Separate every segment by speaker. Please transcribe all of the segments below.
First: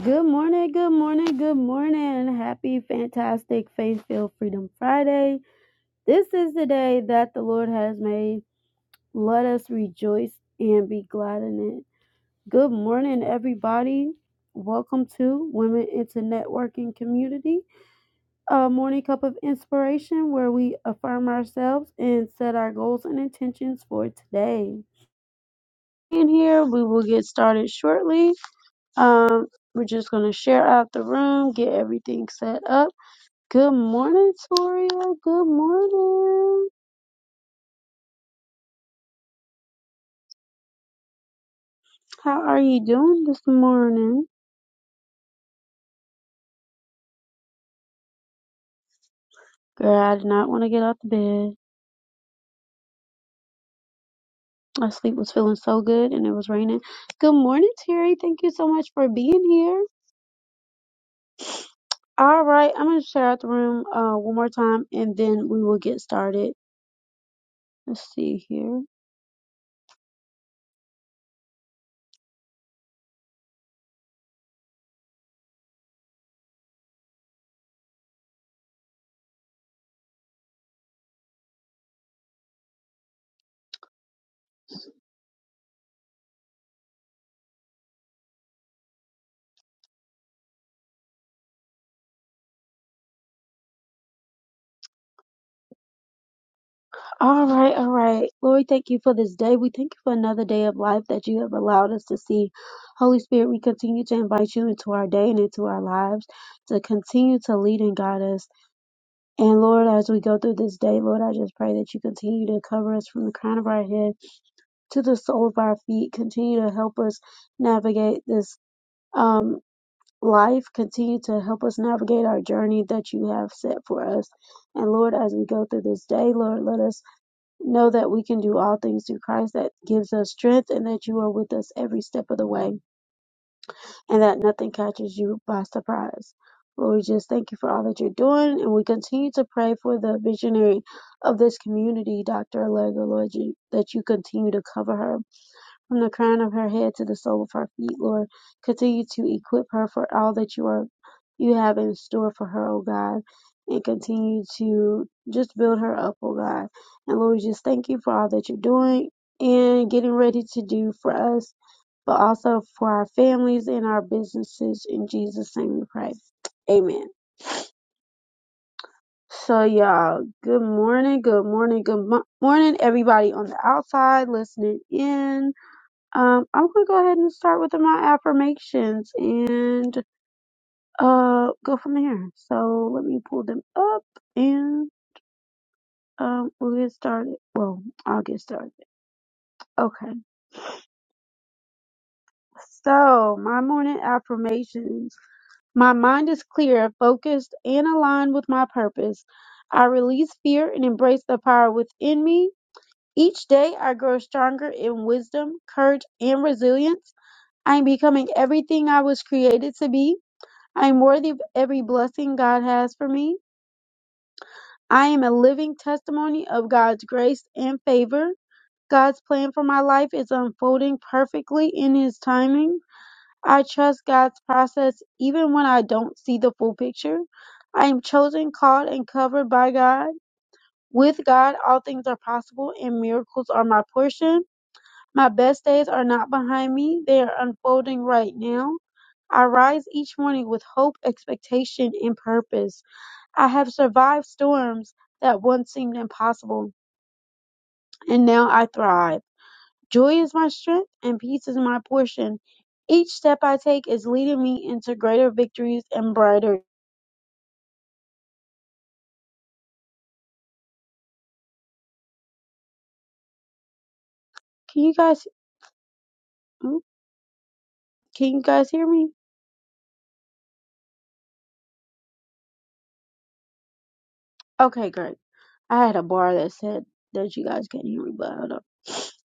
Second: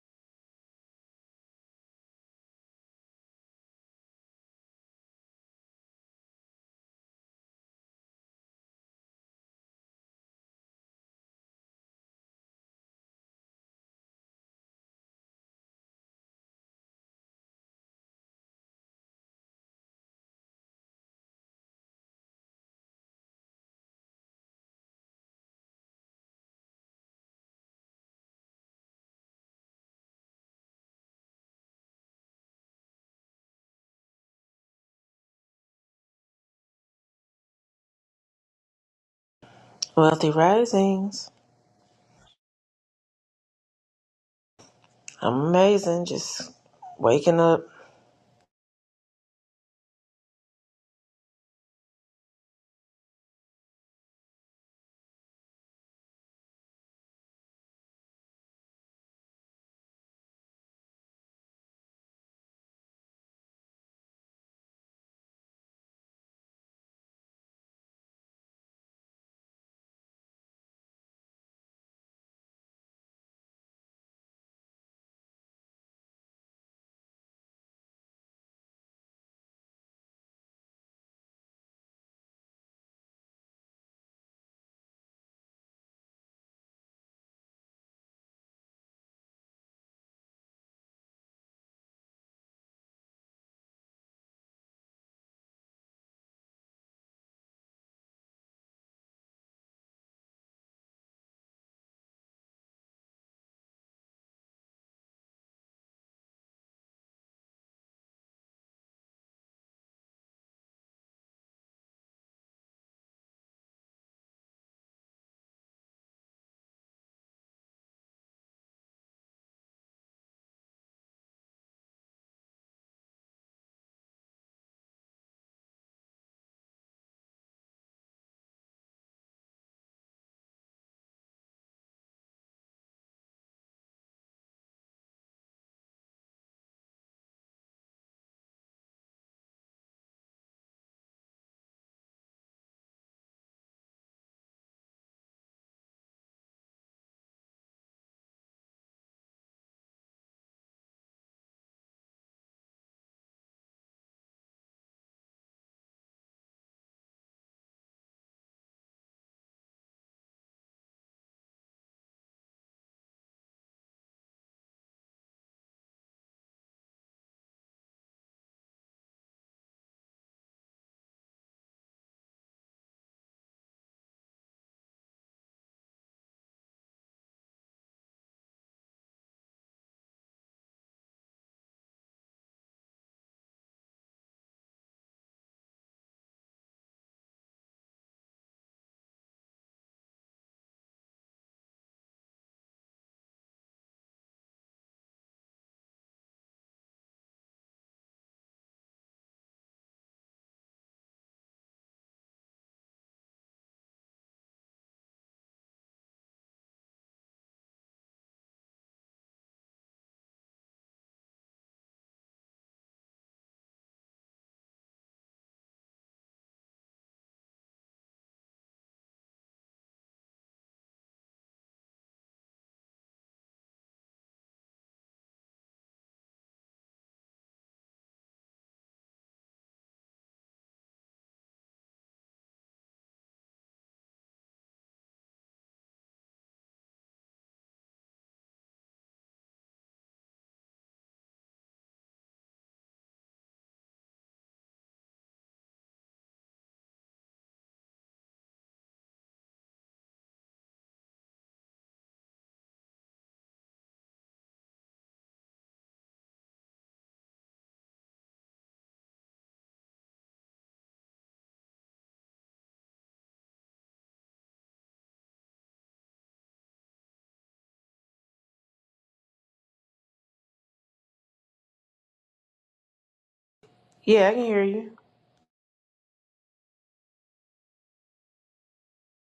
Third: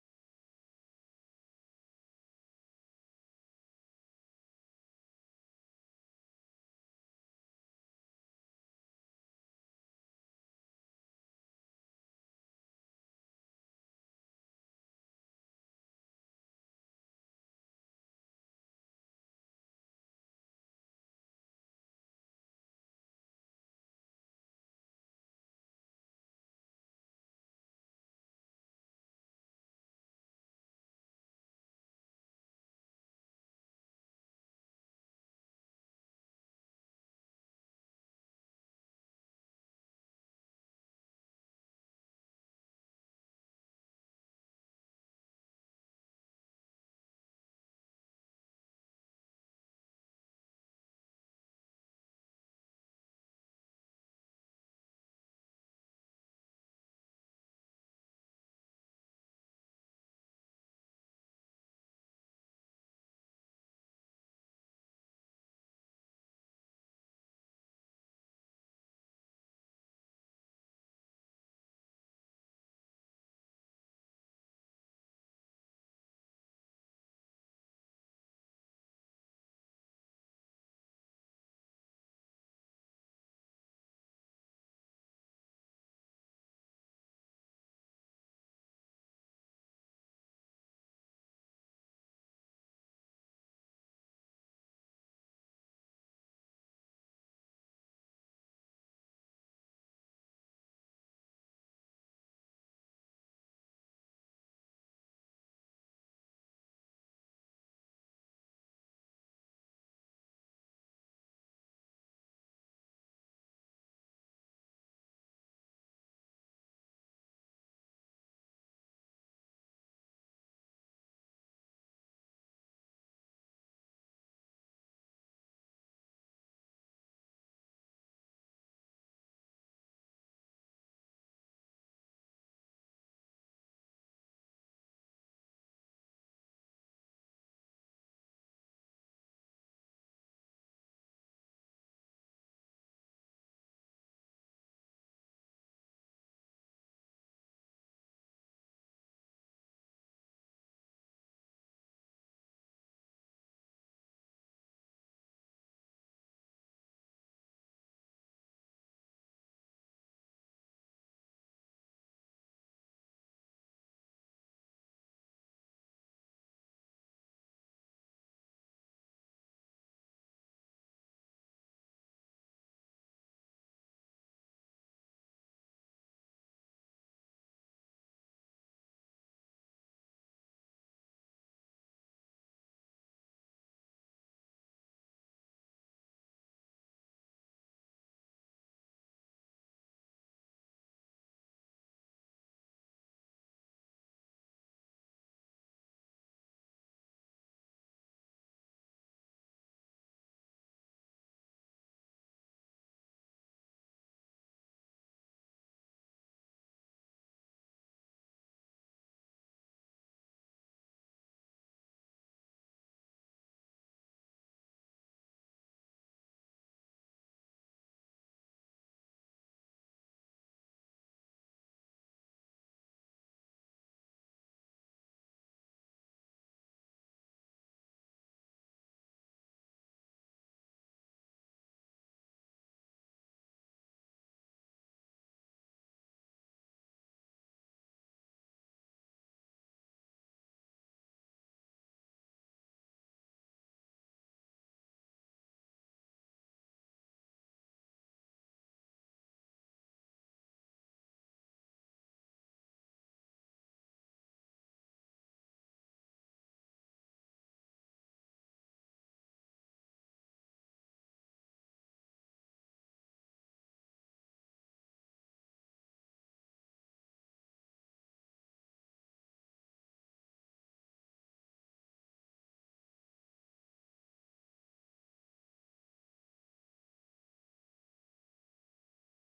Speaker 1: Good morning, good morning, good morning. Happy, fantastic, faith filled Freedom Friday. This is the day that the Lord has made. Let us rejoice and be glad in it. Good morning, everybody. Welcome to Women into Networking Community, a morning cup of inspiration where we affirm ourselves and set our goals and intentions for today. In here, we will get started shortly. Um, we're just going to share out the room, get everything set up Good morning, Toria. Good morning.
Speaker 2: Wealthy Risings.
Speaker 1: How are you doing this morning?
Speaker 2: I'm amazing. Just waking up.
Speaker 1: Girl, I did not want to get out the bed. My sleep was feeling so good and it was raining. Good morning, Terry. Thank you so much for being here. All right, I'm going to share out the room uh, one more time and then we will get started. Let's see here. All right, all right. Lord, we thank you for this day. We thank you for another day of life that you have allowed us to see. Holy Spirit, we continue to invite you into our day and into our lives to continue to lead and guide us. And Lord, as we go through this day, Lord, I just pray that you continue to cover us from the crown of our head to the sole of our feet. Continue to help us navigate this um life. Continue to help us navigate our journey that you have set for us. And Lord, as we go through this day, Lord, let us Know that we can do all things through Christ that gives us strength, and that you are with us every step of the way, and that nothing catches you by surprise. Lord, we just thank you for all that you're doing, and we continue to pray for the visionary of this community, Dr. Allegra, Lord, you, that you continue to cover her from the crown of her head to the sole of her feet, Lord. Continue to equip her for all that you are you have in store for her, oh God. And continue to just build her up, oh God. And Lord, just thank you for all that you're doing and getting ready to do for us, but also for our families and our businesses. In Jesus' name we pray. Amen. So y'all, good morning, good morning, good mo- morning, everybody on the outside listening in um, I'm gonna go ahead and start with my affirmations and uh go from there. So let me pull them up and um we'll get started. Well, I'll get started. Okay. So my morning affirmations. My mind is clear, focused, and aligned with my purpose. I release fear and embrace the power within me. Each day I grow stronger in wisdom, courage, and resilience. I am becoming everything I was created to be. I am worthy of every blessing God has for me. I am a living testimony of God's grace and favor. God's plan for my life is unfolding perfectly in His timing. I trust God's process even when I don't see the full picture. I am chosen, called, and covered by God. With God, all things are possible and miracles are my portion. My best days are not behind me, they are unfolding right now. I rise each morning with hope, expectation, and purpose. I have survived storms that once seemed impossible, and now I thrive. Joy is my strength, and peace is my portion. Each step I take is leading me into greater victories and brighter. Can you guys? mm, Can you guys hear me?
Speaker 2: Yeah, I can hear
Speaker 1: Okay,
Speaker 2: you.
Speaker 1: great. I had a bar that said that you guys couldn't hear me, but hold up.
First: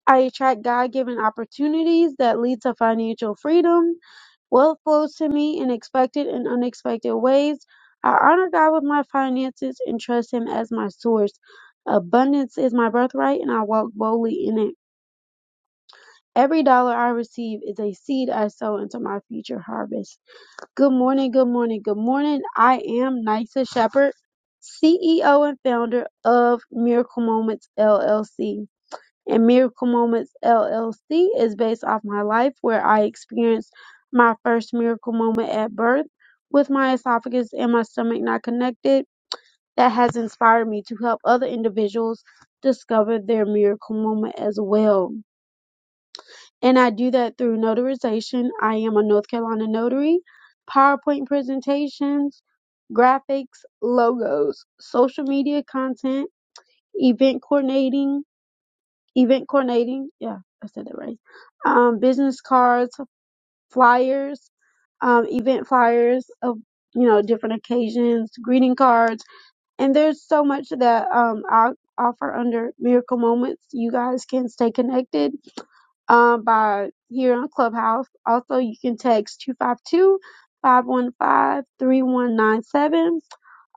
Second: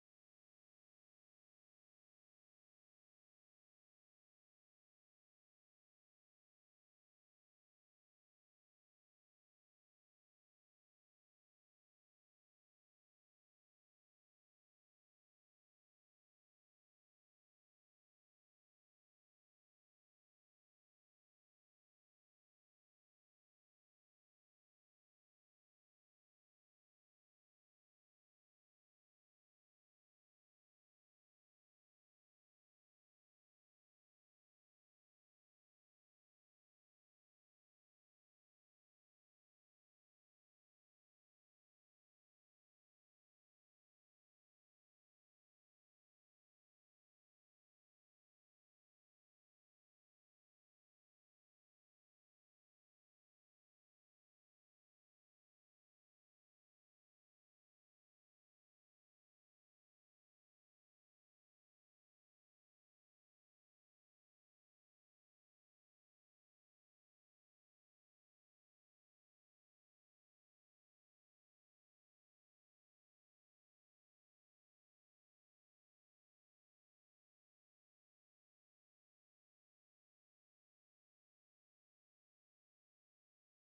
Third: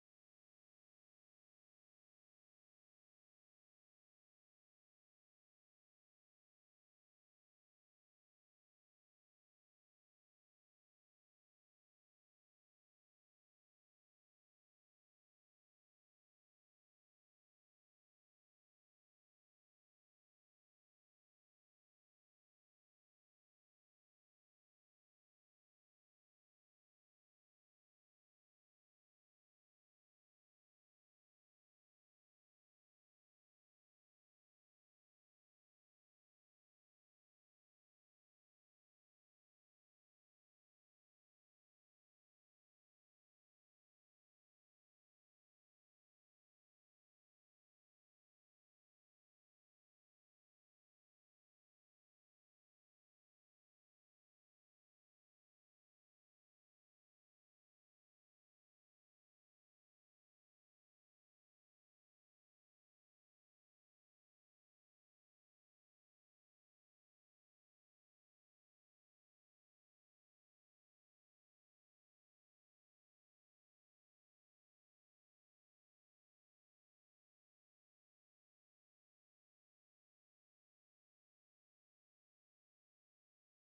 Speaker 1: I attract God-given opportunities that lead to financial freedom. Wealth flows to me in expected and unexpected ways. I honor God with my finances and trust Him as my source. Abundance is my birthright, and I walk boldly in it. Every dollar I receive is a seed I sow into my future harvest. Good morning, good morning, good morning. I am Nysa Shepherd, CEO and founder of Miracle Moments LLC and Miracle Moments LLC is based off my life where I experienced my first miracle moment at birth with my esophagus and my stomach not connected. That has inspired me to help other individuals discover their miracle moment as well. And I do that through notarization. I am a North Carolina notary, PowerPoint presentations, graphics, logos, social media content, event coordinating, event coordinating. Yeah, I said that right. Um, business cards, flyers, um, event flyers of you know different occasions, greeting cards, and there's so much that um I offer under Miracle Moments. You guys can stay connected um, by here on Clubhouse. Also, you can text 252 515 3197.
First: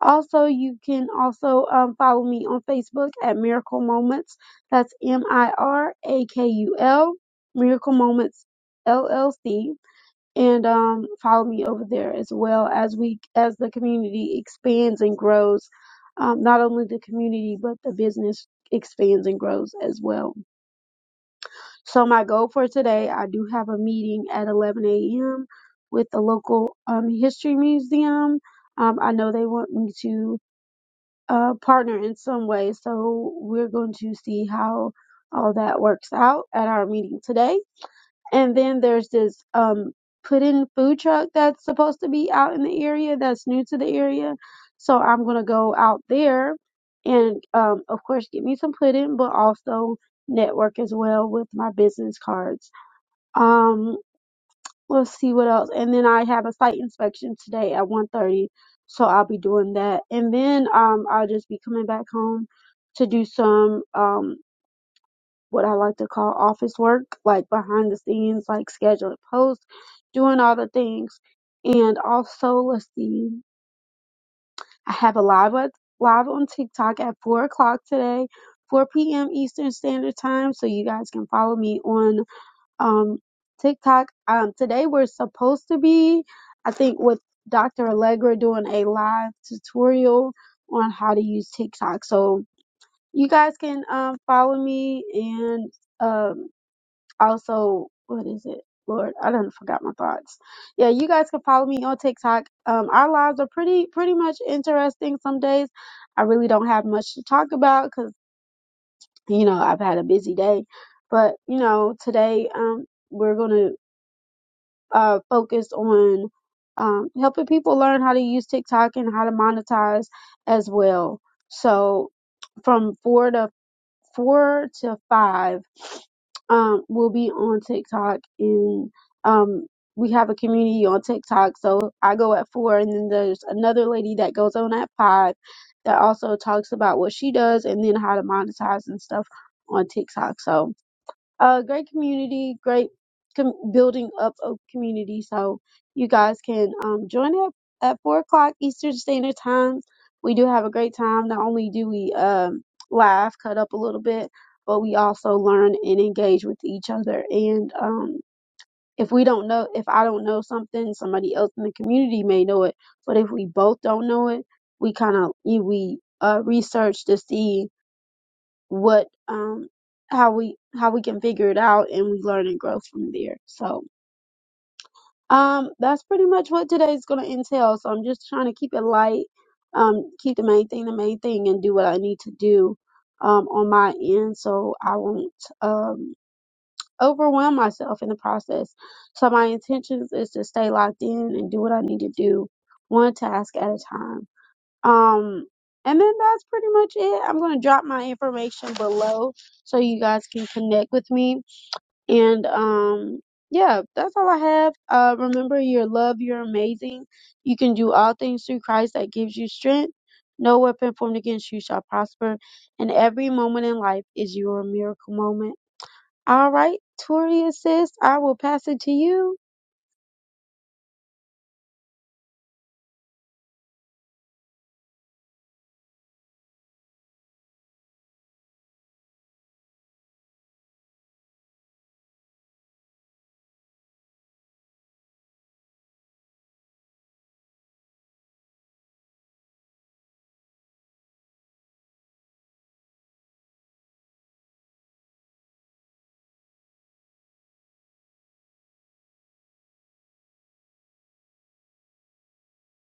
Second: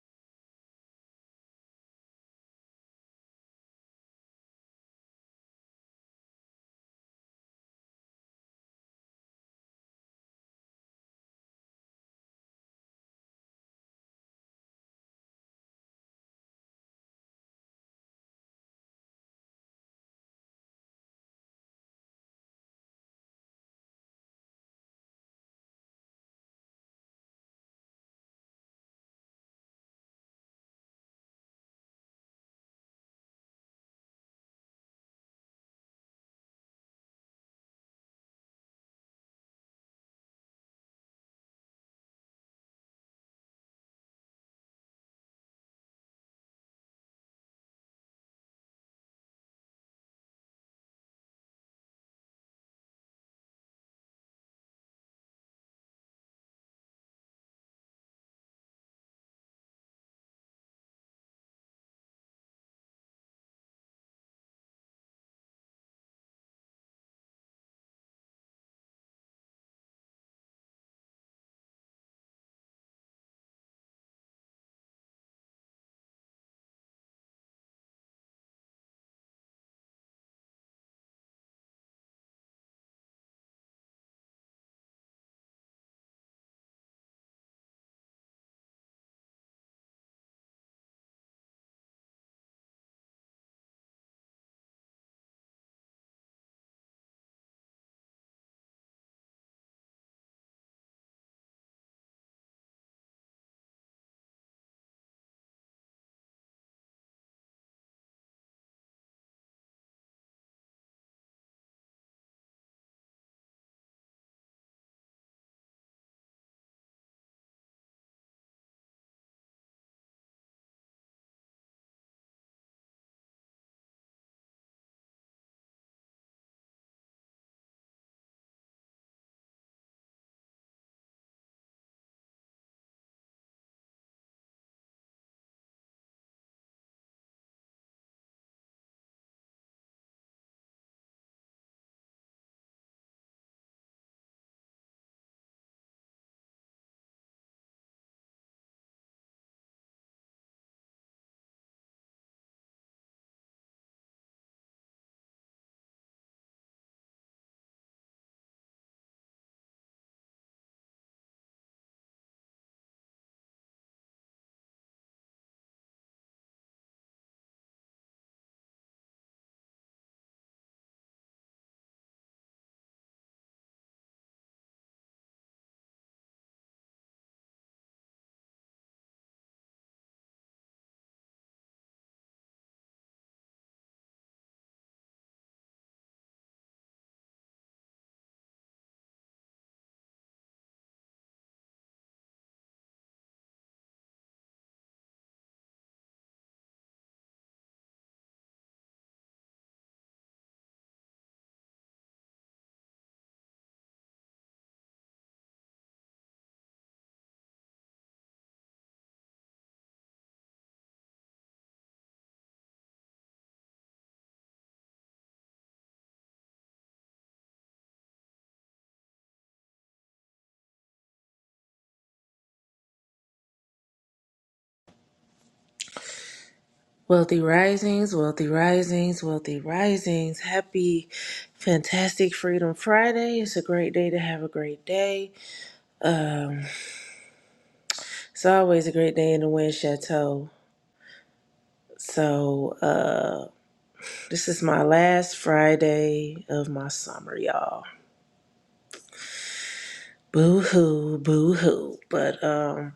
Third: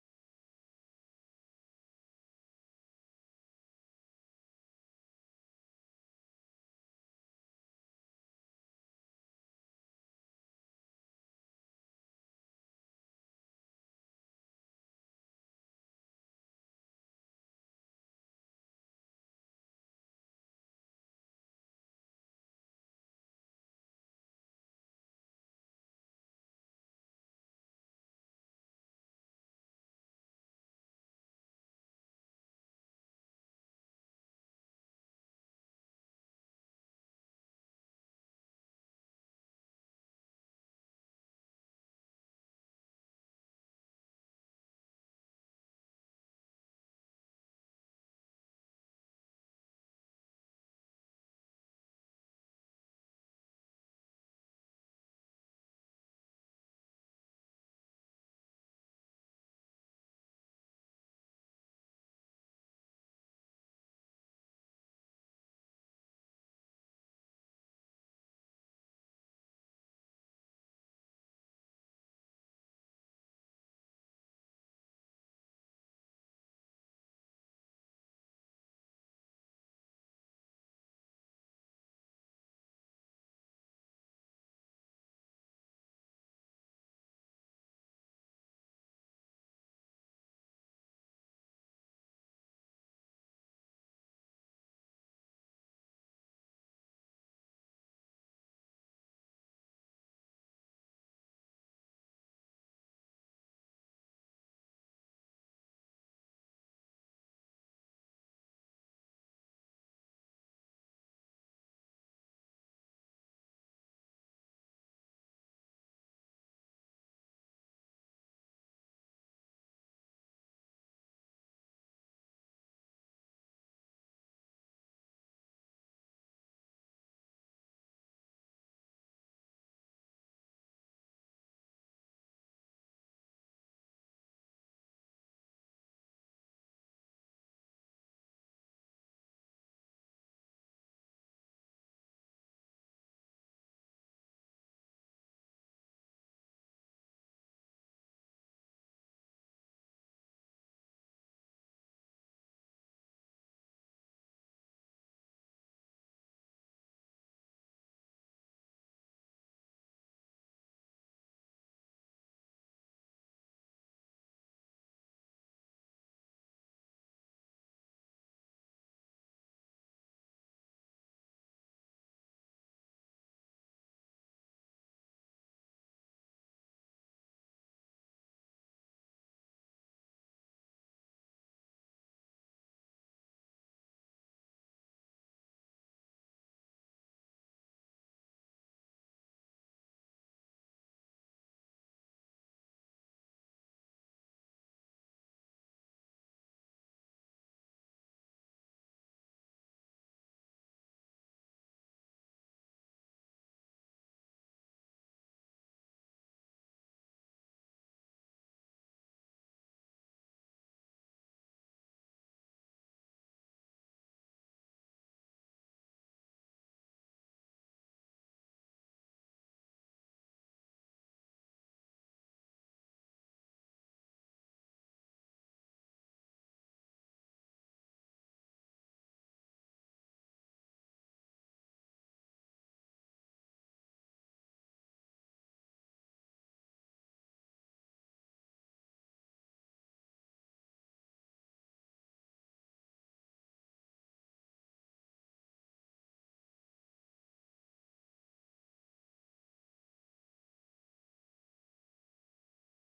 Speaker 1: Also, you can also um, follow me on Facebook at Miracle Moments. That's M I R A K U L, Miracle Moments LLC. And um, follow me over there as well as we as the community expands and grows. Um, not only the community, but the business expands and grows as well. So my goal for today, I do have a meeting at 11 a.m. with the local um, history museum. Um, I know they want me to uh, partner in some way, so we're going to see how all that works out at our meeting today. And then there's this um, put-in food truck that's supposed to be out in the area that's new to the area, so I'm gonna go out there and um, of course get me some pudding, but also network as well with my business cards. Um, let's see what else. And then I have a site inspection today at one thirty, so I'll be doing that. And then um, I'll just be coming back home to do some um what I like to call office work, like behind the scenes, like scheduling posts, doing all the things. And also, let's see, I have a live at, live on TikTok at four o'clock today, 4 p.m. Eastern Standard Time. So you guys can follow me on um, TikTok. Um, today we're supposed to be, I think, with Dr. Allegra doing a live tutorial on how to use TikTok. So you guys can um, follow me and um, also, what is it? Lord, I done forgot my thoughts. Yeah, you guys can follow me on TikTok. Um, our lives are pretty pretty much interesting some days. I really don't have much to talk about because you know I've had a busy day, but you know today um, we're gonna uh, focused on um, helping people learn how to use TikTok and how to monetize as well. So from four to four to five, um, will be on TikTok and um, we have a community on TikTok. So I go at four, and then there's another lady that goes on at five that also talks about what she does and then how to monetize and stuff on TikTok. So uh, great community, great com- building up of community. So you guys can um, join it at four o'clock Eastern Standard Time. We do have a great time. Not only do we um, laugh, cut up a little bit, but we also learn and engage with each other. And um, if we don't know, if I don't know something, somebody else in the community may know it. But if we both don't know it, we kind of we uh, research to see what um how we how we can figure it out and we learn and grow from there. So um that's pretty much what today's gonna entail. So I'm just trying to keep it light, um, keep the main thing the main thing and do what I need to do um on my end so I won't um overwhelm myself in the process. So my intentions is to stay locked in and do what I need to do one task at a time. Um, and then that's pretty much it. I'm gonna drop my information below so you guys can connect with me. And um, yeah, that's all I have. Uh, remember your love. You're amazing. You can do all things through Christ that gives you strength. No weapon formed against you shall prosper. And every moment in life is your miracle moment. All right, Tori sis, I will pass it to you.
Speaker 2: Wealthy Risings, Wealthy Risings, Wealthy Risings. Happy, fantastic Freedom Friday. It's a great day to have a great day. It's always a great day in the Wind Chateau. So, uh, this is my last Friday of my summer, y'all. Boo hoo, boo hoo. But, um,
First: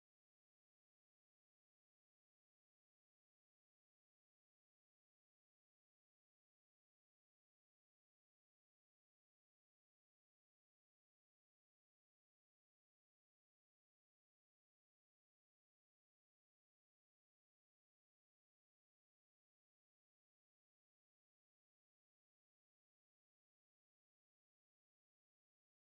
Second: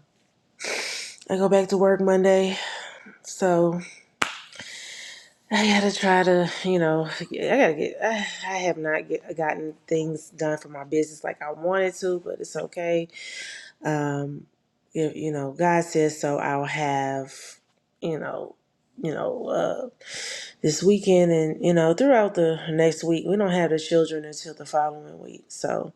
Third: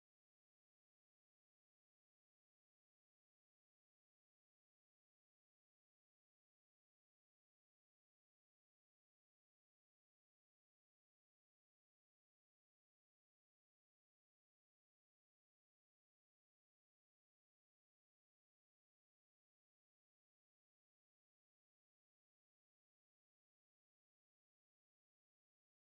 Speaker 2: I go back to work Monday. So, I gotta try to, you know, I gotta get. I, I have not get, gotten things done for my business like I wanted to, but it's okay. Um, if, you know, God says so. I'll have, you know, you know, uh, this weekend and you know throughout the next week. We don't have the children until the following week. So,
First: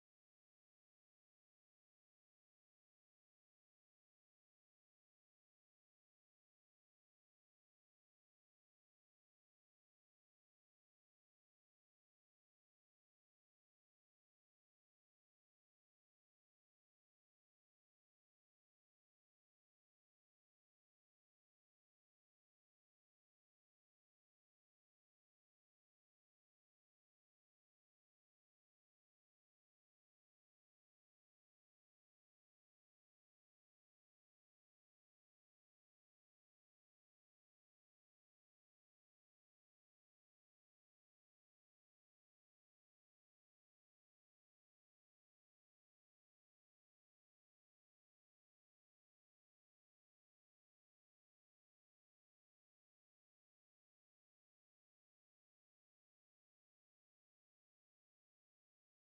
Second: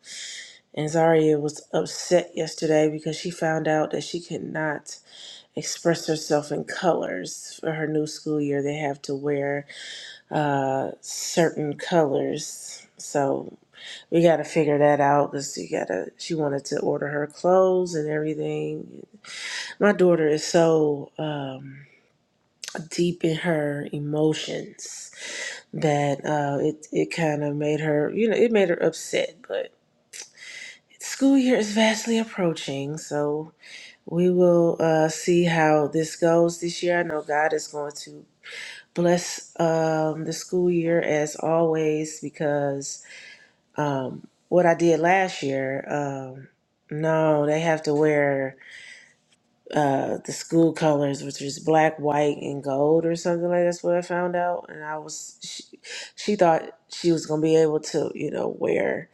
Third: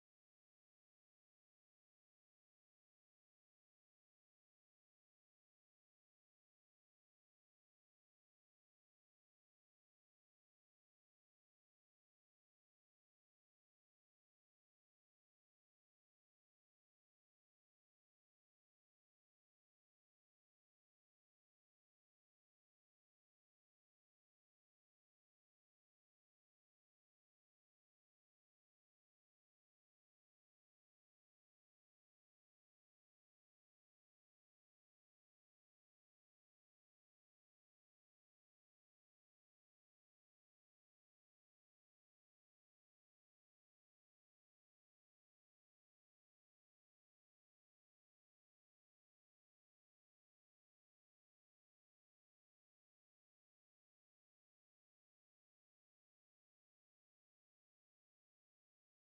Speaker 2: and Zaria was upset yesterday because she found out that she could not express herself in colors for her new school year. They have to wear uh, certain colors. So we got to figure that out because you got to. She wanted to order her clothes and everything. My daughter is so um, deep in her emotions that uh, it it kind of made her. You know, it made her upset, but. School year is vastly approaching, so we will uh, see how this goes this year. I know God is going to bless um, the school year as always because um, what I did last year. Um, no, they have to wear uh, the school colors, which is black, white, and gold, or something like that. that's what I found out. And I was, she, she thought she was gonna be able to, you know, wear,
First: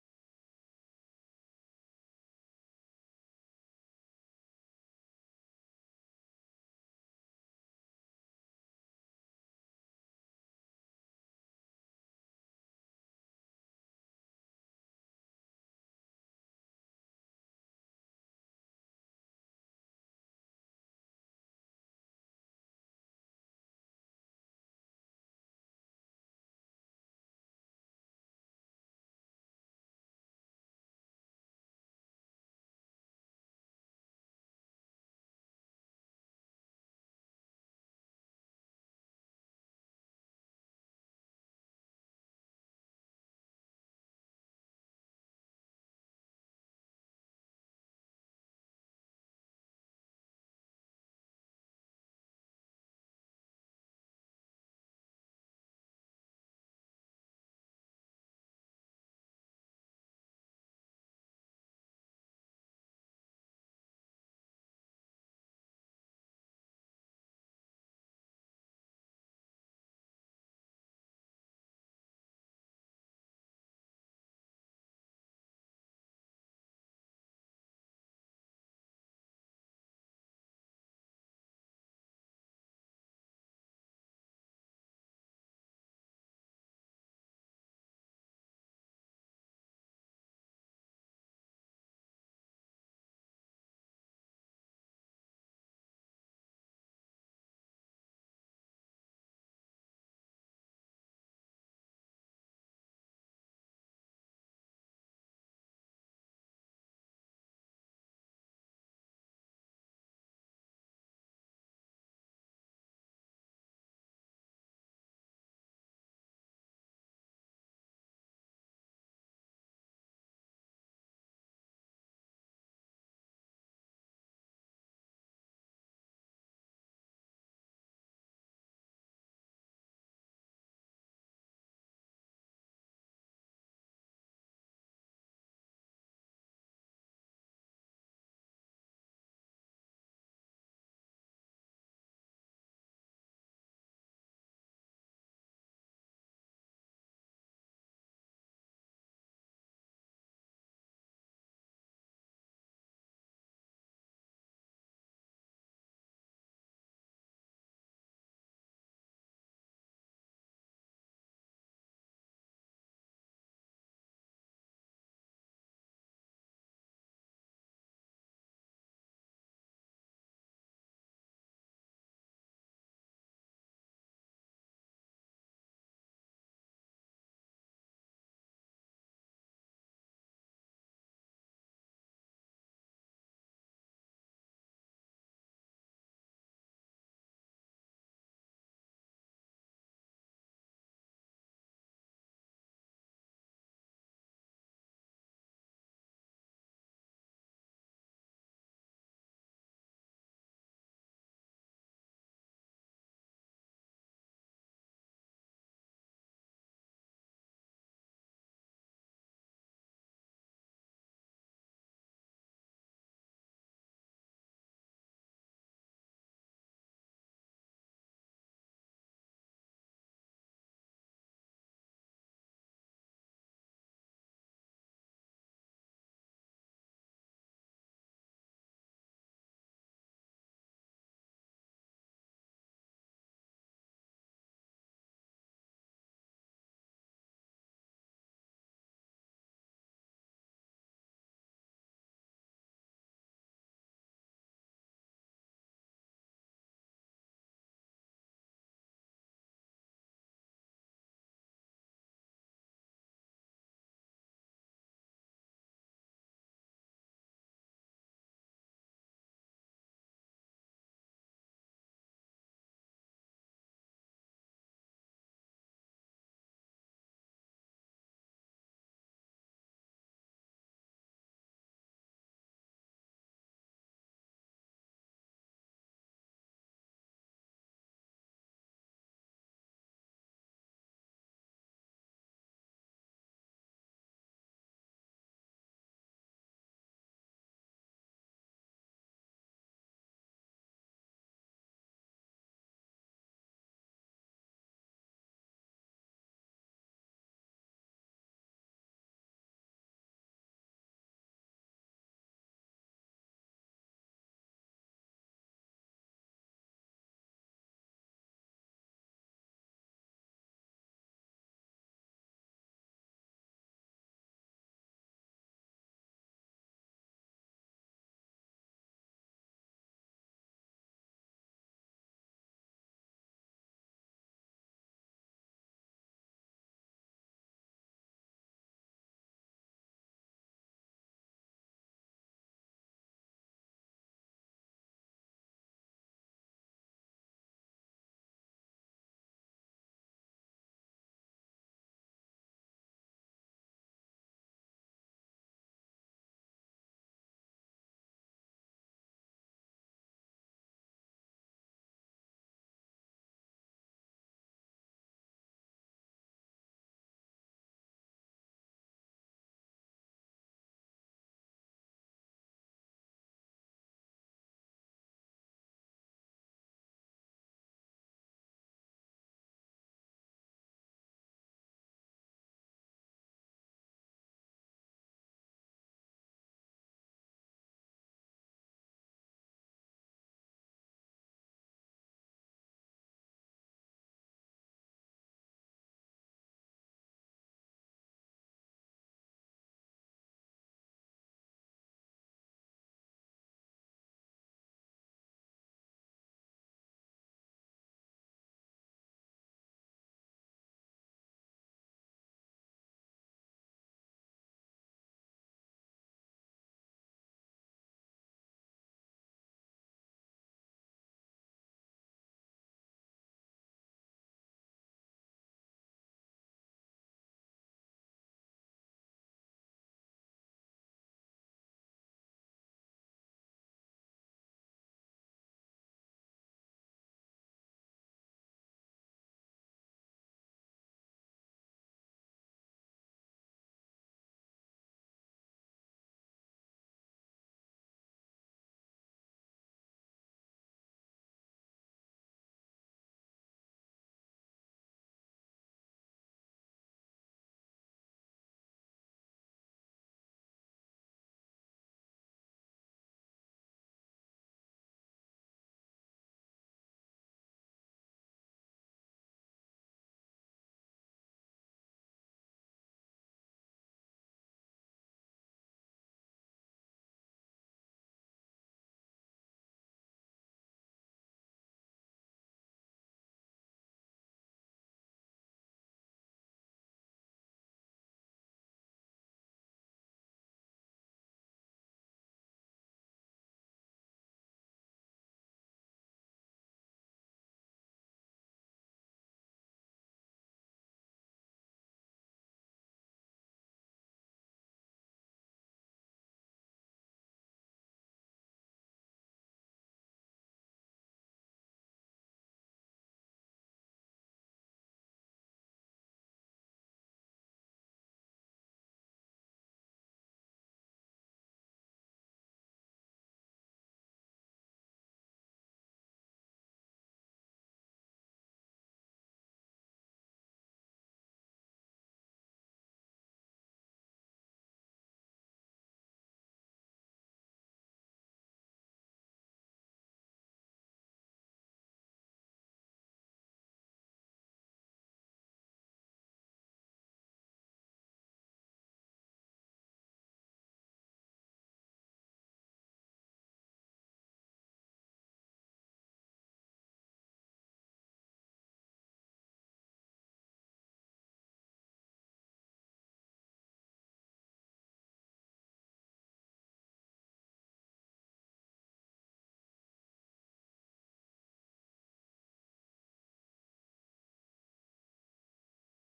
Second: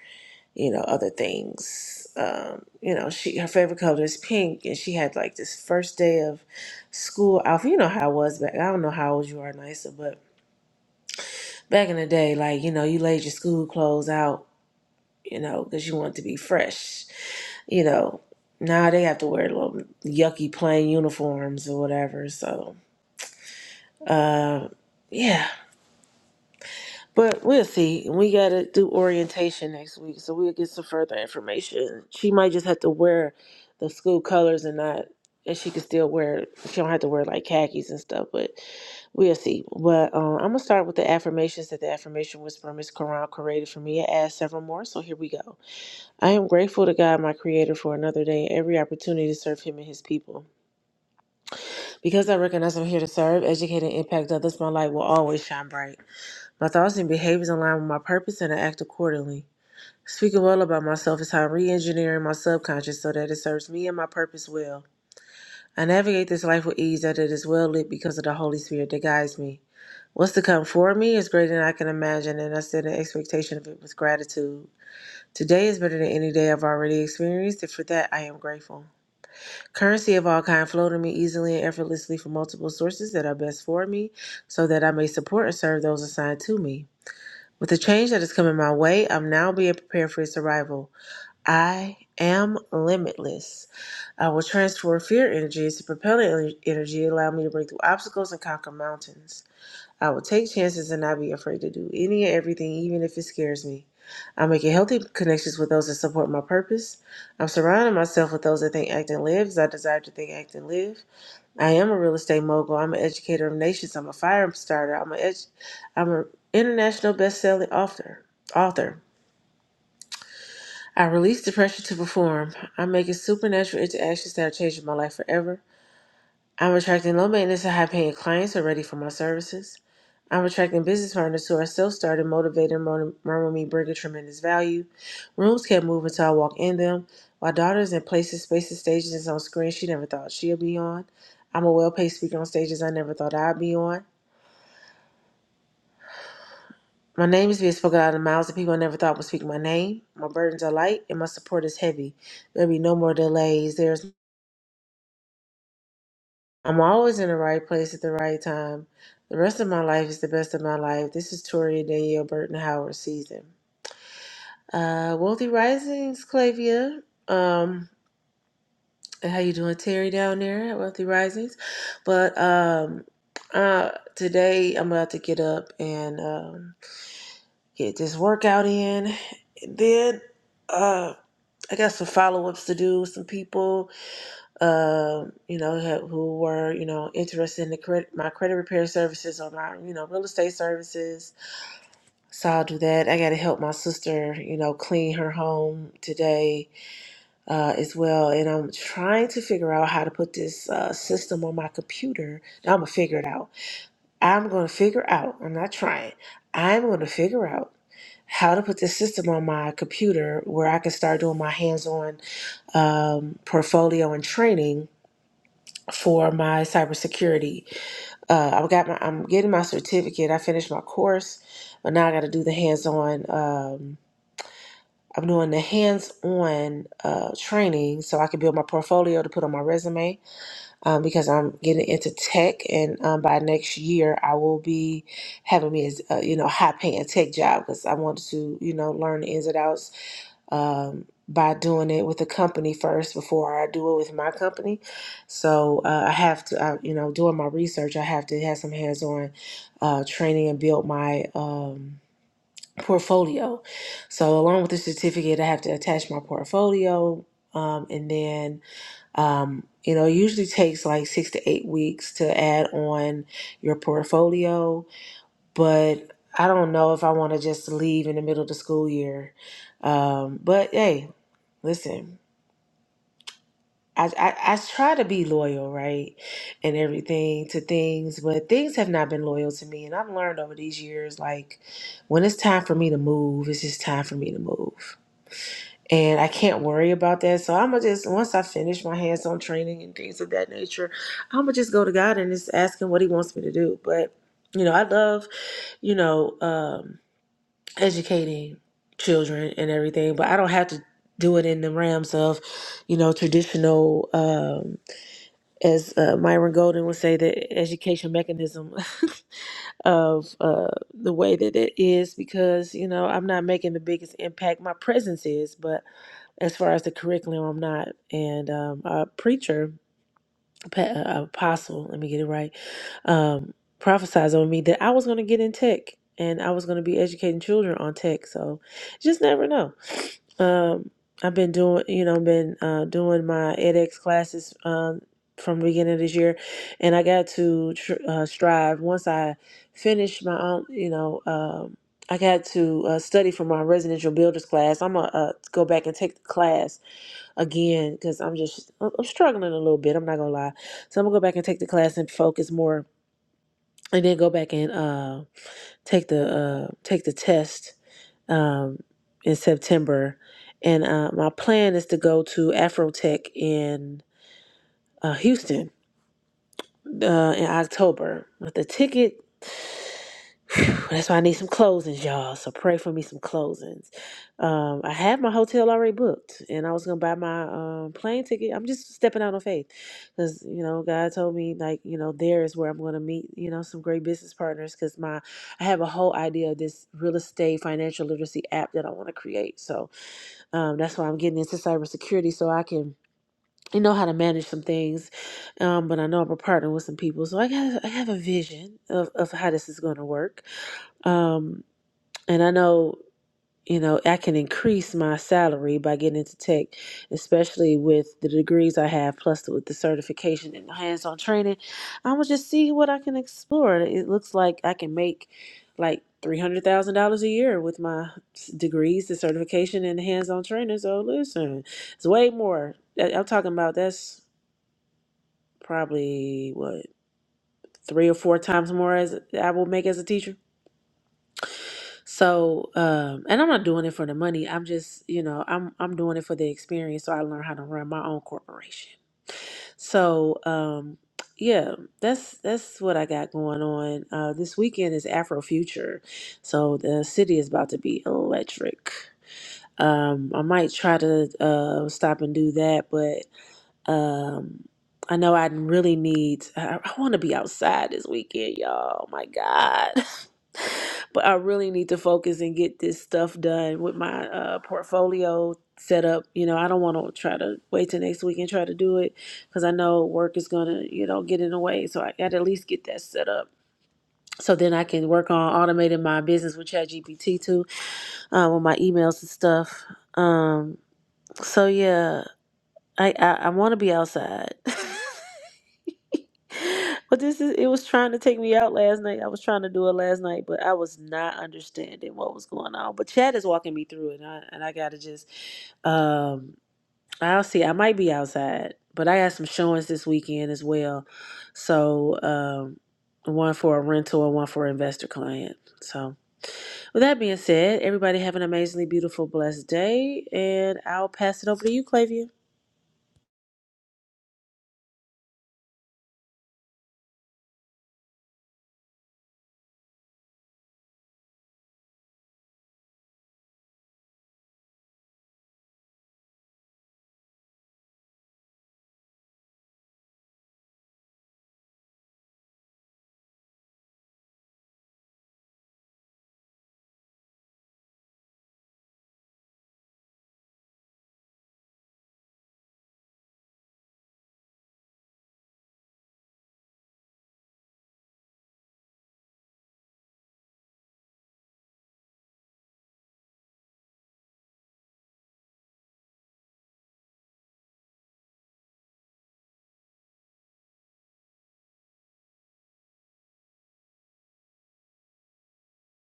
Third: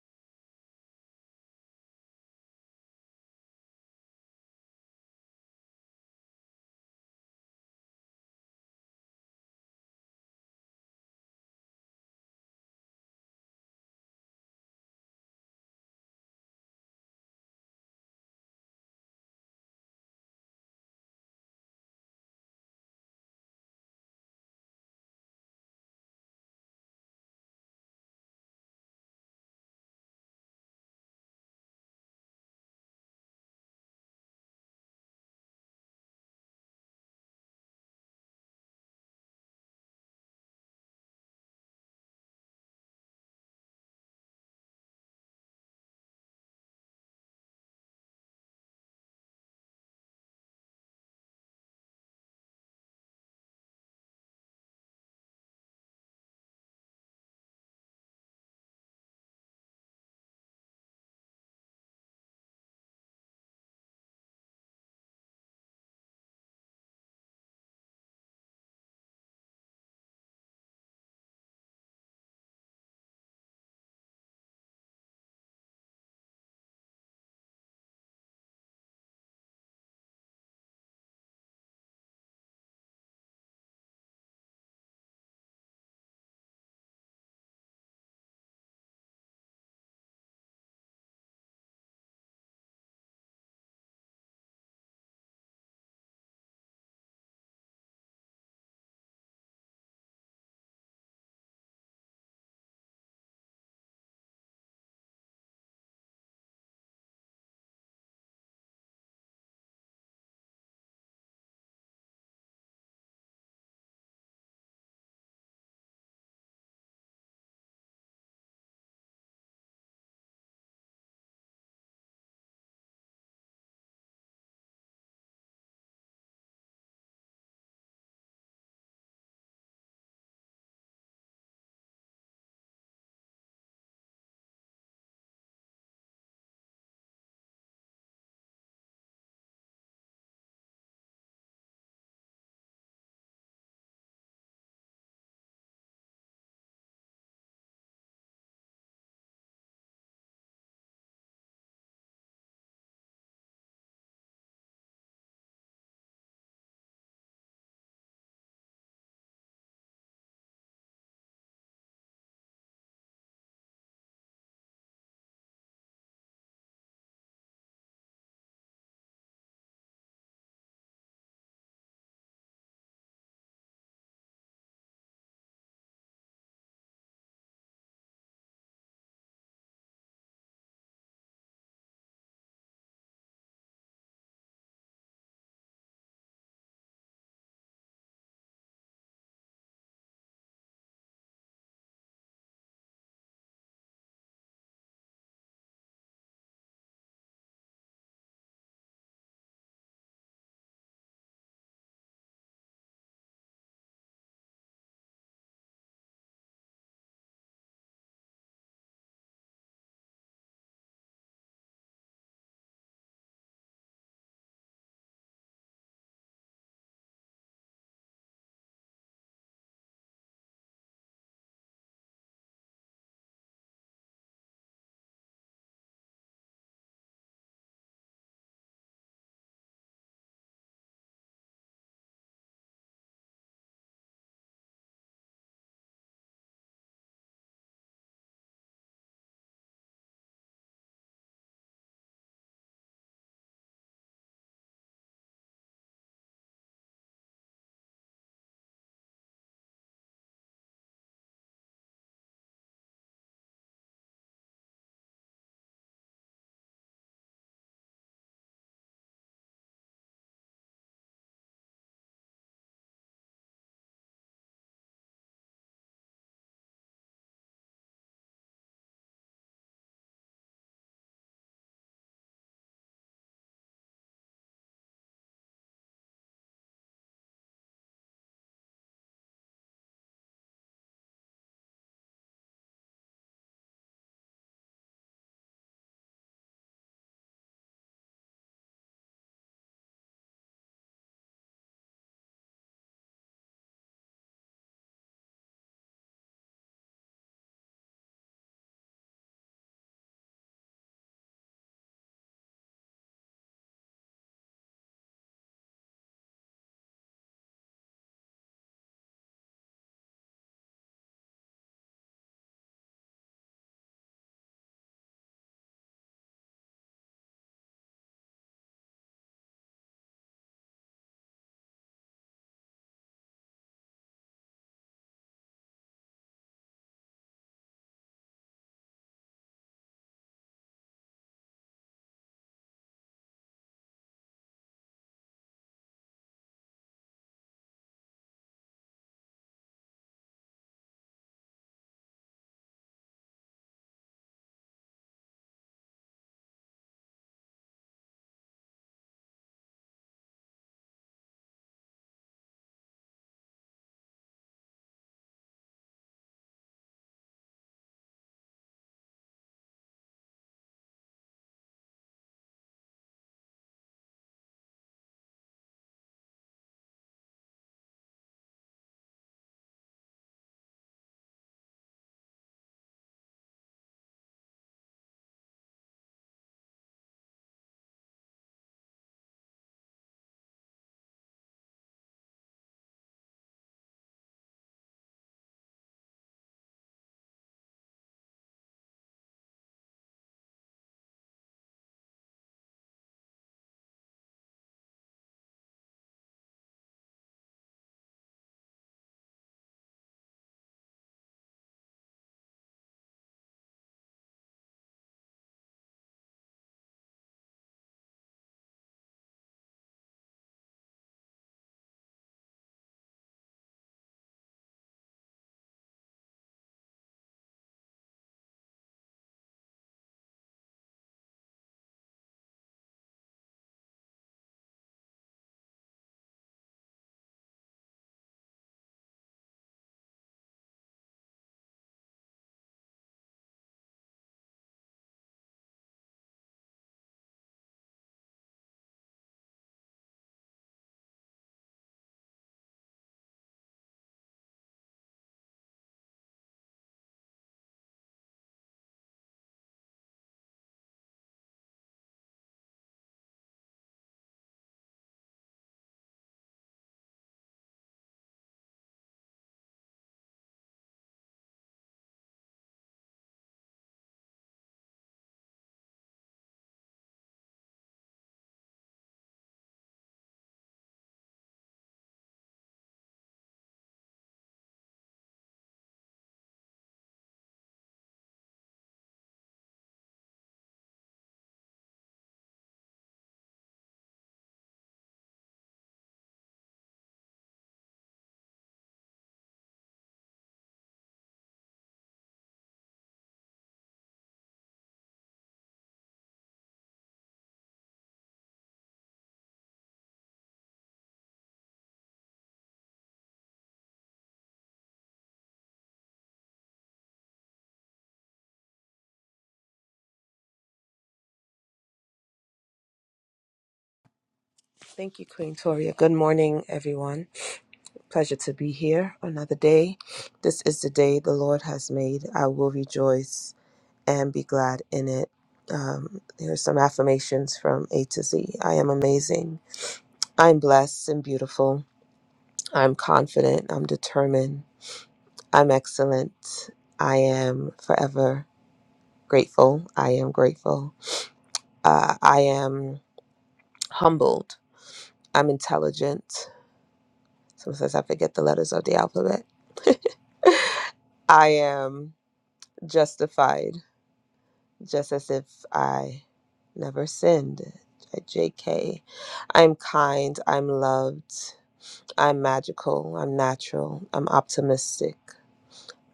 Speaker 2: you know, other things. Um, you know, she her favorite color is pink, and she had like this first day of school outfit. You know how I was back. I don't know how old you are, Nisa, but back in the day, like you know, you laid your school clothes out, you know, because you want to be fresh you know, now they have to wear little yucky plain uniforms or whatever. So, uh, yeah. But we'll see. We got to do orientation next week, so we'll get some further information. She might just have to wear the school colors and not, and she can still wear, she don't have to wear like khakis and stuff, but we'll see. But um, I'm going to start with the affirmations that the affirmation whisperer, Miss Quran, created for me. I add several more, so here we go. I am grateful to God, my creator, for another day and every opportunity to serve him and his people. Because I recognize I'm here to serve, educate, and impact others, my light will always shine bright. My thoughts and behaviors align with my purpose and I act accordingly. Speaking well about myself is how I'm re engineering my subconscious so that it serves me and my purpose well. I navigate this life with ease that it is well lit because of the Holy Spirit that guides me. What's to come for me is greater than I can imagine, and I set an expectation of it with gratitude. Today is better than any day I've already experienced, and for that I am grateful. Currency of all kind flow to me easily and effortlessly from multiple sources that are best for me, so that I may support and serve those assigned to me. With the change that is coming my way, I'm now being prepared for its arrival. I am limitless. I will transform fear energy into propellant energy, allowing me to break through obstacles and conquer mountains. I will take chances and not be afraid to do any and everything, even if it scares me. I'm making healthy connections with those that support my purpose. I'm surrounding myself with those that think, act, and live as I desire to think, act, and live. I am a real estate mogul. I'm an educator of nations. I'm a fire starter. I'm an edu- I'm an international best-selling author. Author. I release the pressure to perform. I'm making supernatural interactions that are changing my life forever. I'm attracting low maintenance and high paying clients who are ready for my services. I'm attracting business partners who are self started, motivated, and murmur me bring a tremendous value. Rooms kept moving till I walk in them. My daughter's in places, spaces, stages, and on screens she never thought she'd be on. I'm a well paid speaker on stages I never thought I'd be on. My name is being spoken out of the mouths of people I never thought would speak my name. My burdens are light and my support is heavy. There'll be no more delays. There's I'm always in the right place at the right time. The rest of my life is the best of my life. This is Toria Danielle Burton Howard season. Uh, Wealthy Risings, Clavia. Um, how you doing, Terry, down there at Wealthy Risings? But um, uh, today I'm about to get up and um, get this workout in. And then uh, I got some follow ups to do with some people um, you know, ha- who were, you know, interested in the credit, my credit repair services or my, you know, real estate services. So I'll do that. I got to help my sister, you know, clean her home today uh, as well. And I'm trying to figure out how to put this uh, system on my computer. I'm going to figure it out. I'm going to figure out. I'm not trying. I'm going to figure out how to put this system on my computer where I can start doing my hands on um, portfolio and training for my cybersecurity. Uh, I got my, I'm getting my certificate. I finished my course, but now I got to do the hands-on. Um, I'm doing the hands-on uh, training so I can build my portfolio to put on my resume um, because I'm getting into tech, and um, by next year I will be having me as uh, you know high-paying tech job because I wanted to you know learn the ins and outs um, by doing it with the company first before I do it with my company. So uh, I have to, uh, you know, doing my research, I have to have some hands on uh, training and build my. Um, portfolio so along with the certificate i have to attach my portfolio um, and then um, you know it usually takes like six to eight weeks to add on your portfolio but i don't know if i want to just leave in the middle of the school year um, but hey Listen, I, I I try to be loyal, right, and everything to things, but things have not been loyal to me, and I've learned over these years, like when it's time for me to move, it's just time for me to move, and I can't worry about that. So I'm gonna just once I finish my hands-on training and things of that nature, I'm gonna just go to God and just ask Him what He wants me to do. But you know, I love you know. um educating children and everything, but I don't have to do it in the realms of, you know, traditional, um, as uh, Myron Golden would say, the education mechanism of uh, the way that it is, because, you know, I'm not making the biggest impact. My presence is, but as far as the curriculum, I'm not. And um, a preacher pa- uh, apostle, let me get it right, um, prophesies on me that I was going to get in tech and I was going to be educating children on tech. So just never know. Um, I've been doing, you know, been uh, doing my edX classes um, from the beginning of this year, and I got to tr- uh, strive once I finished my own, you know. Um, I got to uh, study for my residential builders class. I'm gonna uh, go back and take the class again because I'm just I'm I'm struggling a little bit. I'm not gonna lie so I'm gonna go back and take the class and focus more, and then go back and uh, take the uh, take the test um, in September. And uh, my plan is to go to Afrotech in uh, Houston uh, in October. But the ticket. That's why I need some closings, y'all. So pray for me some closings. Um, I had my hotel already booked, and I was gonna buy my um, plane ticket. I'm just stepping out on faith, because you know God told me like you know there is where I'm gonna meet you know some great business partners. Because my I have a whole idea of this real estate financial literacy app that I want to create. So um, that's why I'm getting into cybersecurity so I can you know how to manage some things. Um, but I know I'm a partner with some people, so I got I have a vision of of how this is gonna work. Um, and I know you know I can increase my salary by getting into tech, especially with the degrees I have, plus with the certification and hands-on training. I will just see what I can explore. It looks like I can make like three hundred thousand dollars a year with my s- degrees, the certification, and the hands-on training. So listen, it's way more. I- I'm talking about that's probably what three or four times more as I will make as a teacher. So, um, and I'm not doing it for the money. I'm just, you know, I'm I'm doing it for the experience. So I learn how to run my own corporation. So, um, yeah, that's that's what I got going on. Uh, this weekend is Afrofuture, so the city is about to be electric. Um, I might try to uh, stop and do that, but um, I know I really need, I, I want to be outside this weekend, y'all. Oh my God. But I really need to focus and get this stuff done with my uh, portfolio set up. You know, I don't want to try to wait till next week and try to do it because I know work is going to, you know, get in the way. So I got to at least get that set up. So then I can work on automating my business with ChatGPT too, uh, with my emails and stuff. Um, so yeah, I, I, I want to be outside. But this is it was trying to take me out last night. I was trying to do it last night, but I was not understanding what was going on. But Chad is walking me through it and I and I gotta just um I'll see. I might be outside, but I got some showings this weekend as well. So um one for a rental and one for an investor client. So with that being said, everybody have an amazingly beautiful, blessed day and I'll pass it over to you, Clavia.
Speaker 3: Thank you, Queen Toria. Good morning, everyone. Pleasure to be here another day. This is the day the Lord has made. I will rejoice and be glad in it. Um, here are some affirmations from A to Z. I am amazing. I'm blessed and beautiful. I'm confident. I'm determined. I'm excellent. I am forever grateful. I am grateful. Uh, I am humbled. I'm intelligent. Sometimes I forget the letters of the alphabet. I am justified, just as if I never sinned. J K. I am kind. I'm loved. I'm magical. I'm natural. I'm optimistic.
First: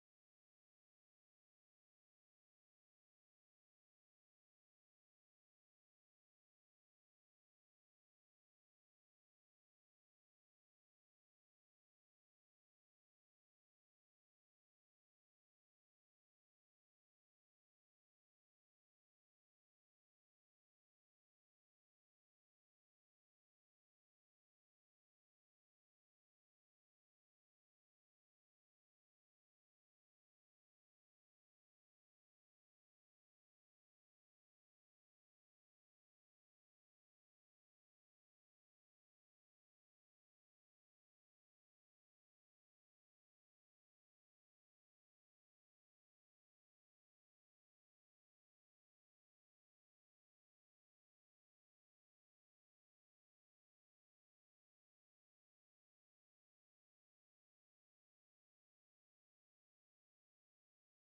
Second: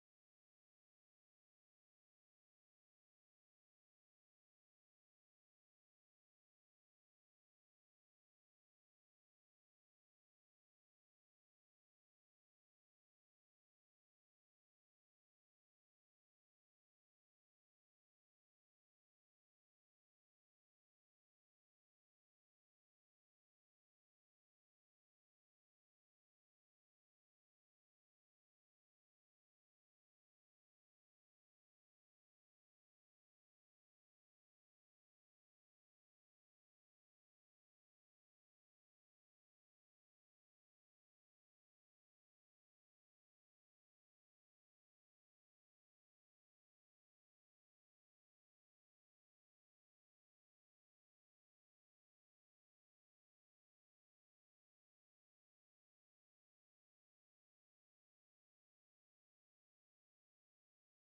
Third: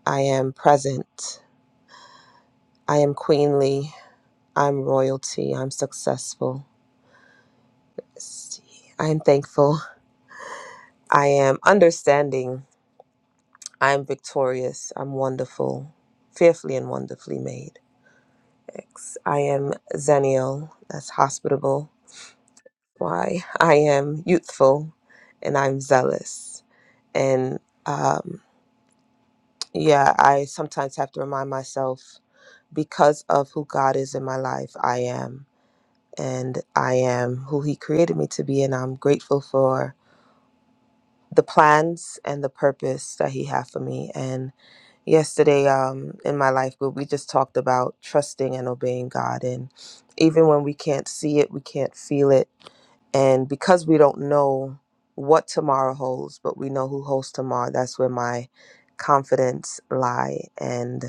Speaker 3: I am present. I am queenly. I'm royalty. I'm successful. Let's see. I am thankful. I am understanding. I am victorious. I'm wonderful. Fearfully and wonderfully made. X. I am Zenial, that's hospitable. Y. I am youthful and I'm zealous. And um, yeah, I sometimes have to remind myself because of who God is in my life, I am. And I am who He created me to be. And I'm grateful for the plans and the purpose that He had for me. And yesterday um in my life group we just talked about trusting and obeying God and even when we can't see it, we can't feel it and because we don't know what tomorrow holds, but we know who holds tomorrow, that's where my confidence lie and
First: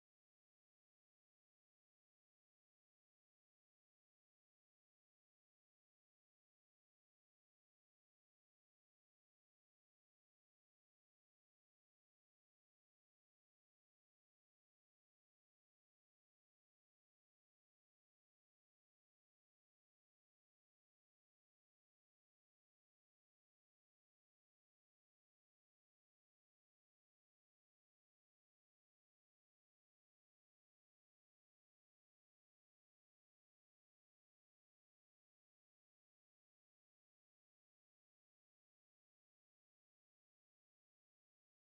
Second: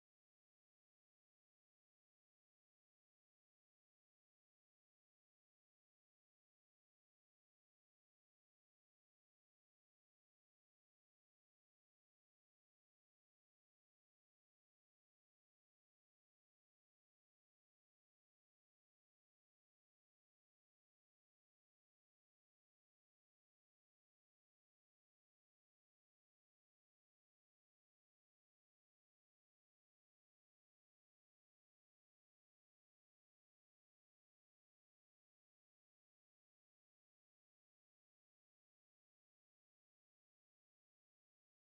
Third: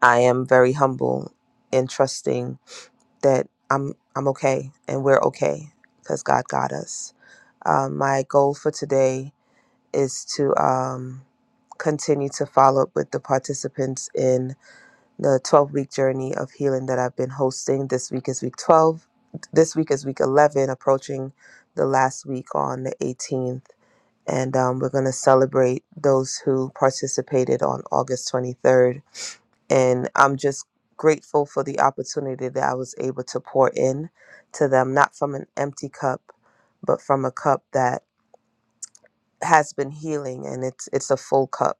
Speaker 3: I am very humble in trusting that I'm I'm okay and we're okay because God got us. Um, my goal for today is to um, continue to follow up with the participants in the 12 week journey of healing that I've been hosting. This week is week 12. This week is week 11, approaching the last week on the 18th. And um, we're going to celebrate those who participated on August 23rd. And I'm just grateful for the opportunity that I was able to pour in to them, not from an empty cup, but from a cup that has been healing and it's it's a full cup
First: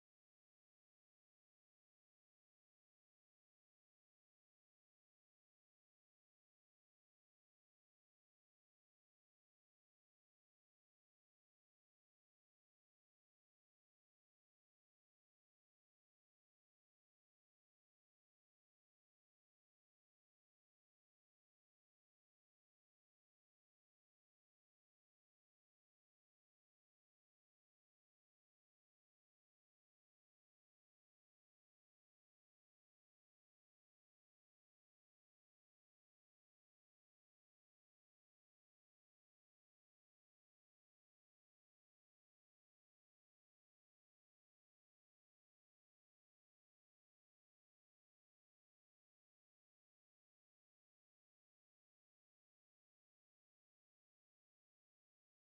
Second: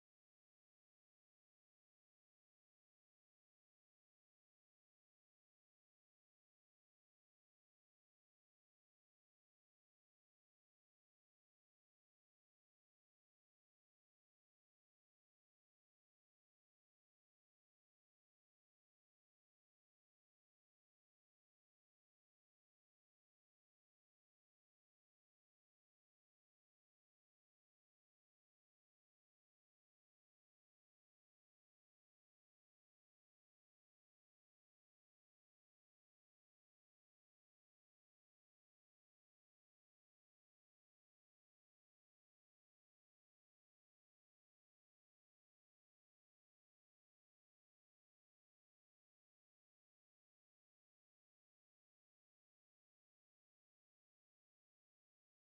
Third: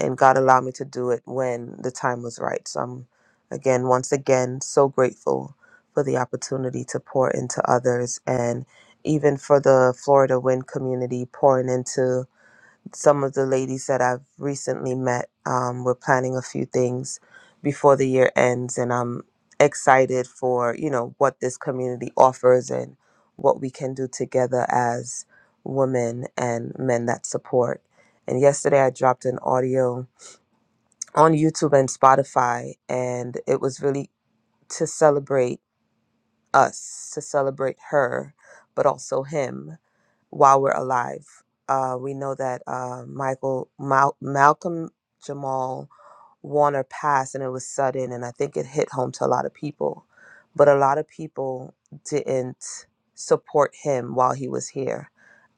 Speaker 3: and God allowed me to do it when the time was right. So I'm again once again so grateful for the opportunity to pour into others and even for the Florida Wind community pouring into some of the ladies that I've recently met, um, we're planning a few things before the year ends, and I'm excited for you know what this community offers and what we can do together as women and men that support. And yesterday I dropped an audio on YouTube and Spotify, and it was really to celebrate us, to celebrate her, but also him while we're alive. Uh, we know that uh, Michael Mal- Malcolm Jamal Warner passed, and it was sudden, and I think it hit home to a lot of people. But a lot of people didn't support him while he was here.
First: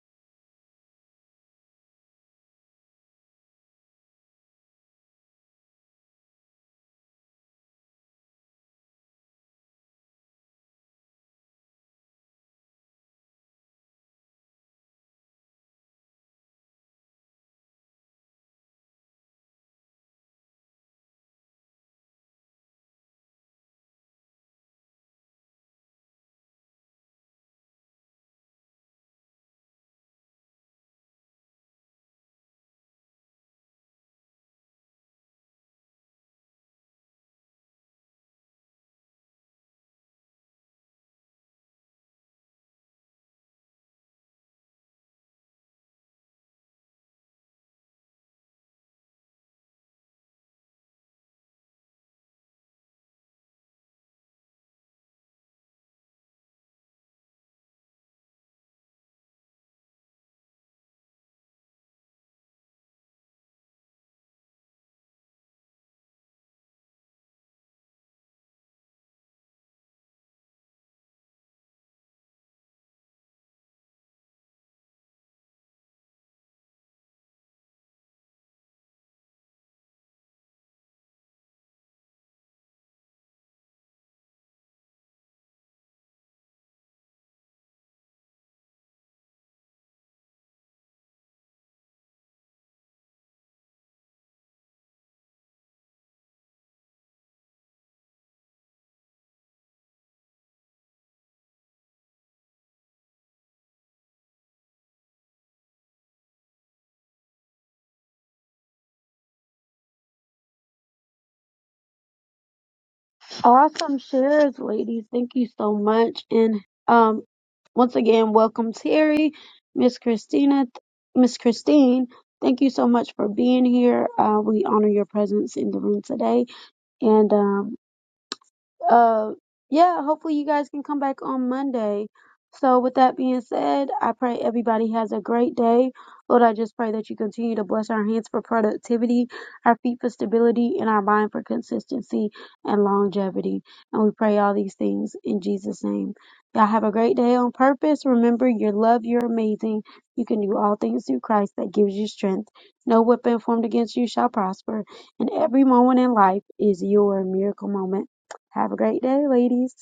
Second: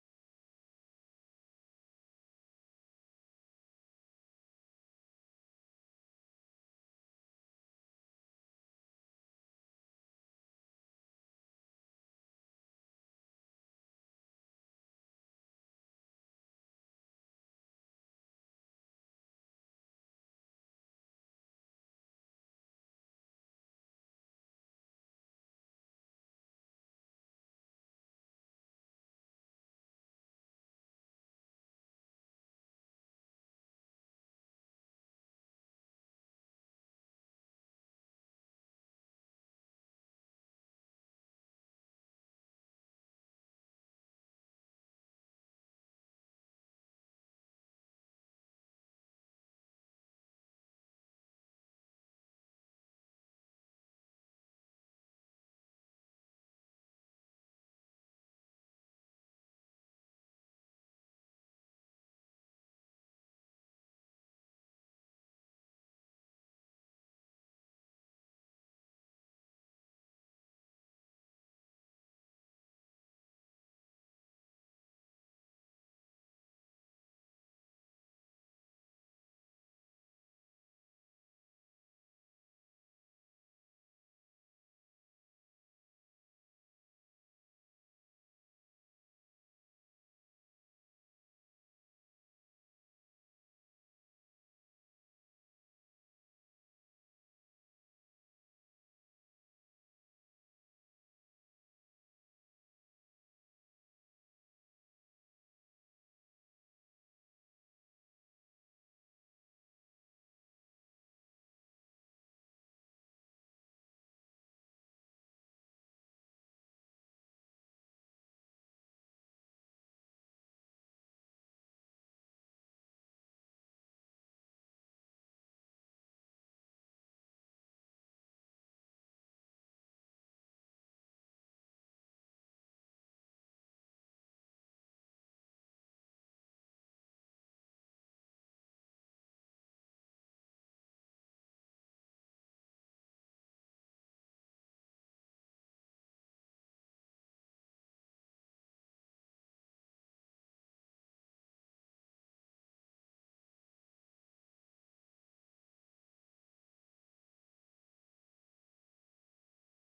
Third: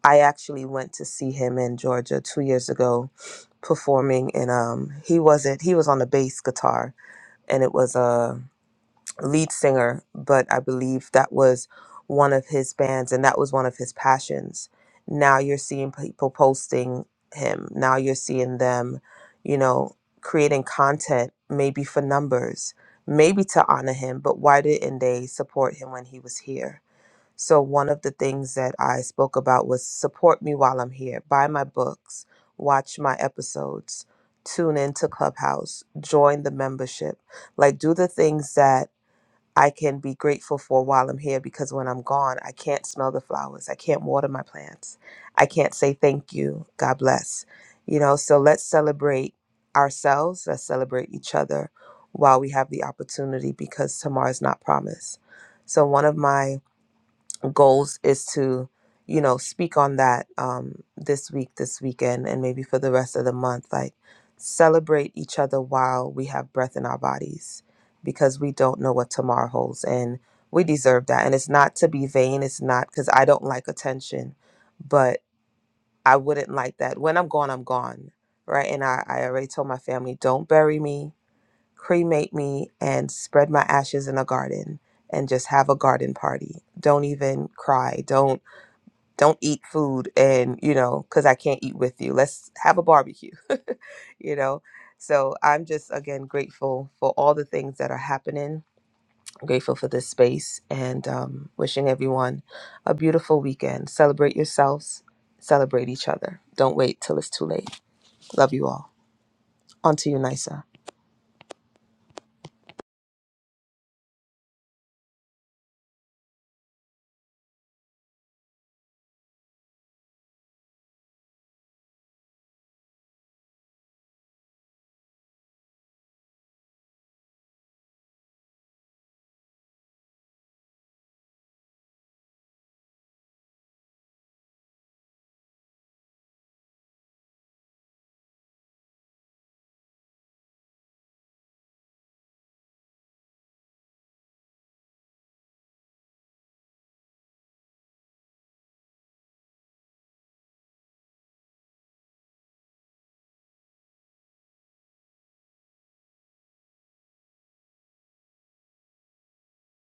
Speaker 3: I actually went to see him in Georgia two years ago, performing, and um, he wasn't. He was on the bass guitar, and it was a lead singer, but I believe that was one of his bands and that was one of his passions. Now you're seeing people posting him. Now you're seeing them, you know, creating content maybe for numbers, maybe to honor him, but why didn't they support him when he was here? So one of the things that I spoke about was support me while I'm here. Buy my books, watch my episodes, tune into Clubhouse, join the membership. Like do the things that I can be grateful for while I'm here because when I'm gone, I can't smell the flowers. I can't water my plants. I can't say thank you. God bless. You know, so let's celebrate ourselves. Let's celebrate each other while we have the opportunity because tomorrow is not promised. So, one of my goals is to you know speak on that um this week this weekend and maybe for the rest of the month like celebrate each other while we have breath in our bodies because we don't know what tomorrow holds and we deserve that and it's not to be vain it's not because i don't like attention but i wouldn't like that when i'm gone i'm gone right and i, I already told my family don't bury me cremate me and spread my ashes in a garden and just have a garden party don't even cry don't don't eat food and you know because i can't eat with you let's have a barbecue you know so i'm just again grateful for all the things that are happening I'm grateful for this space and um, wishing everyone a beautiful weekend celebrate yourselves celebrate each other don't wait till it's too late love you all on to you nisa
Speaker 1: Awesome shares, ladies. Thank you so much. And um, once again, welcome Terry, Miss Christina, Miss Christine. Thank you so much for being here. Uh, we honor your presence in the room today. And um, uh yeah hopefully you guys can come back on monday so with that being said i pray everybody has a great day lord i just pray that you continue to bless our hands for productivity our feet for stability and our mind for consistency and longevity and we pray all these things in jesus name y'all have a great day on purpose remember your love you're amazing you can do all things through christ that gives you strength no weapon formed against you shall prosper and every moment in life is your miracle moment have a great day, ladies.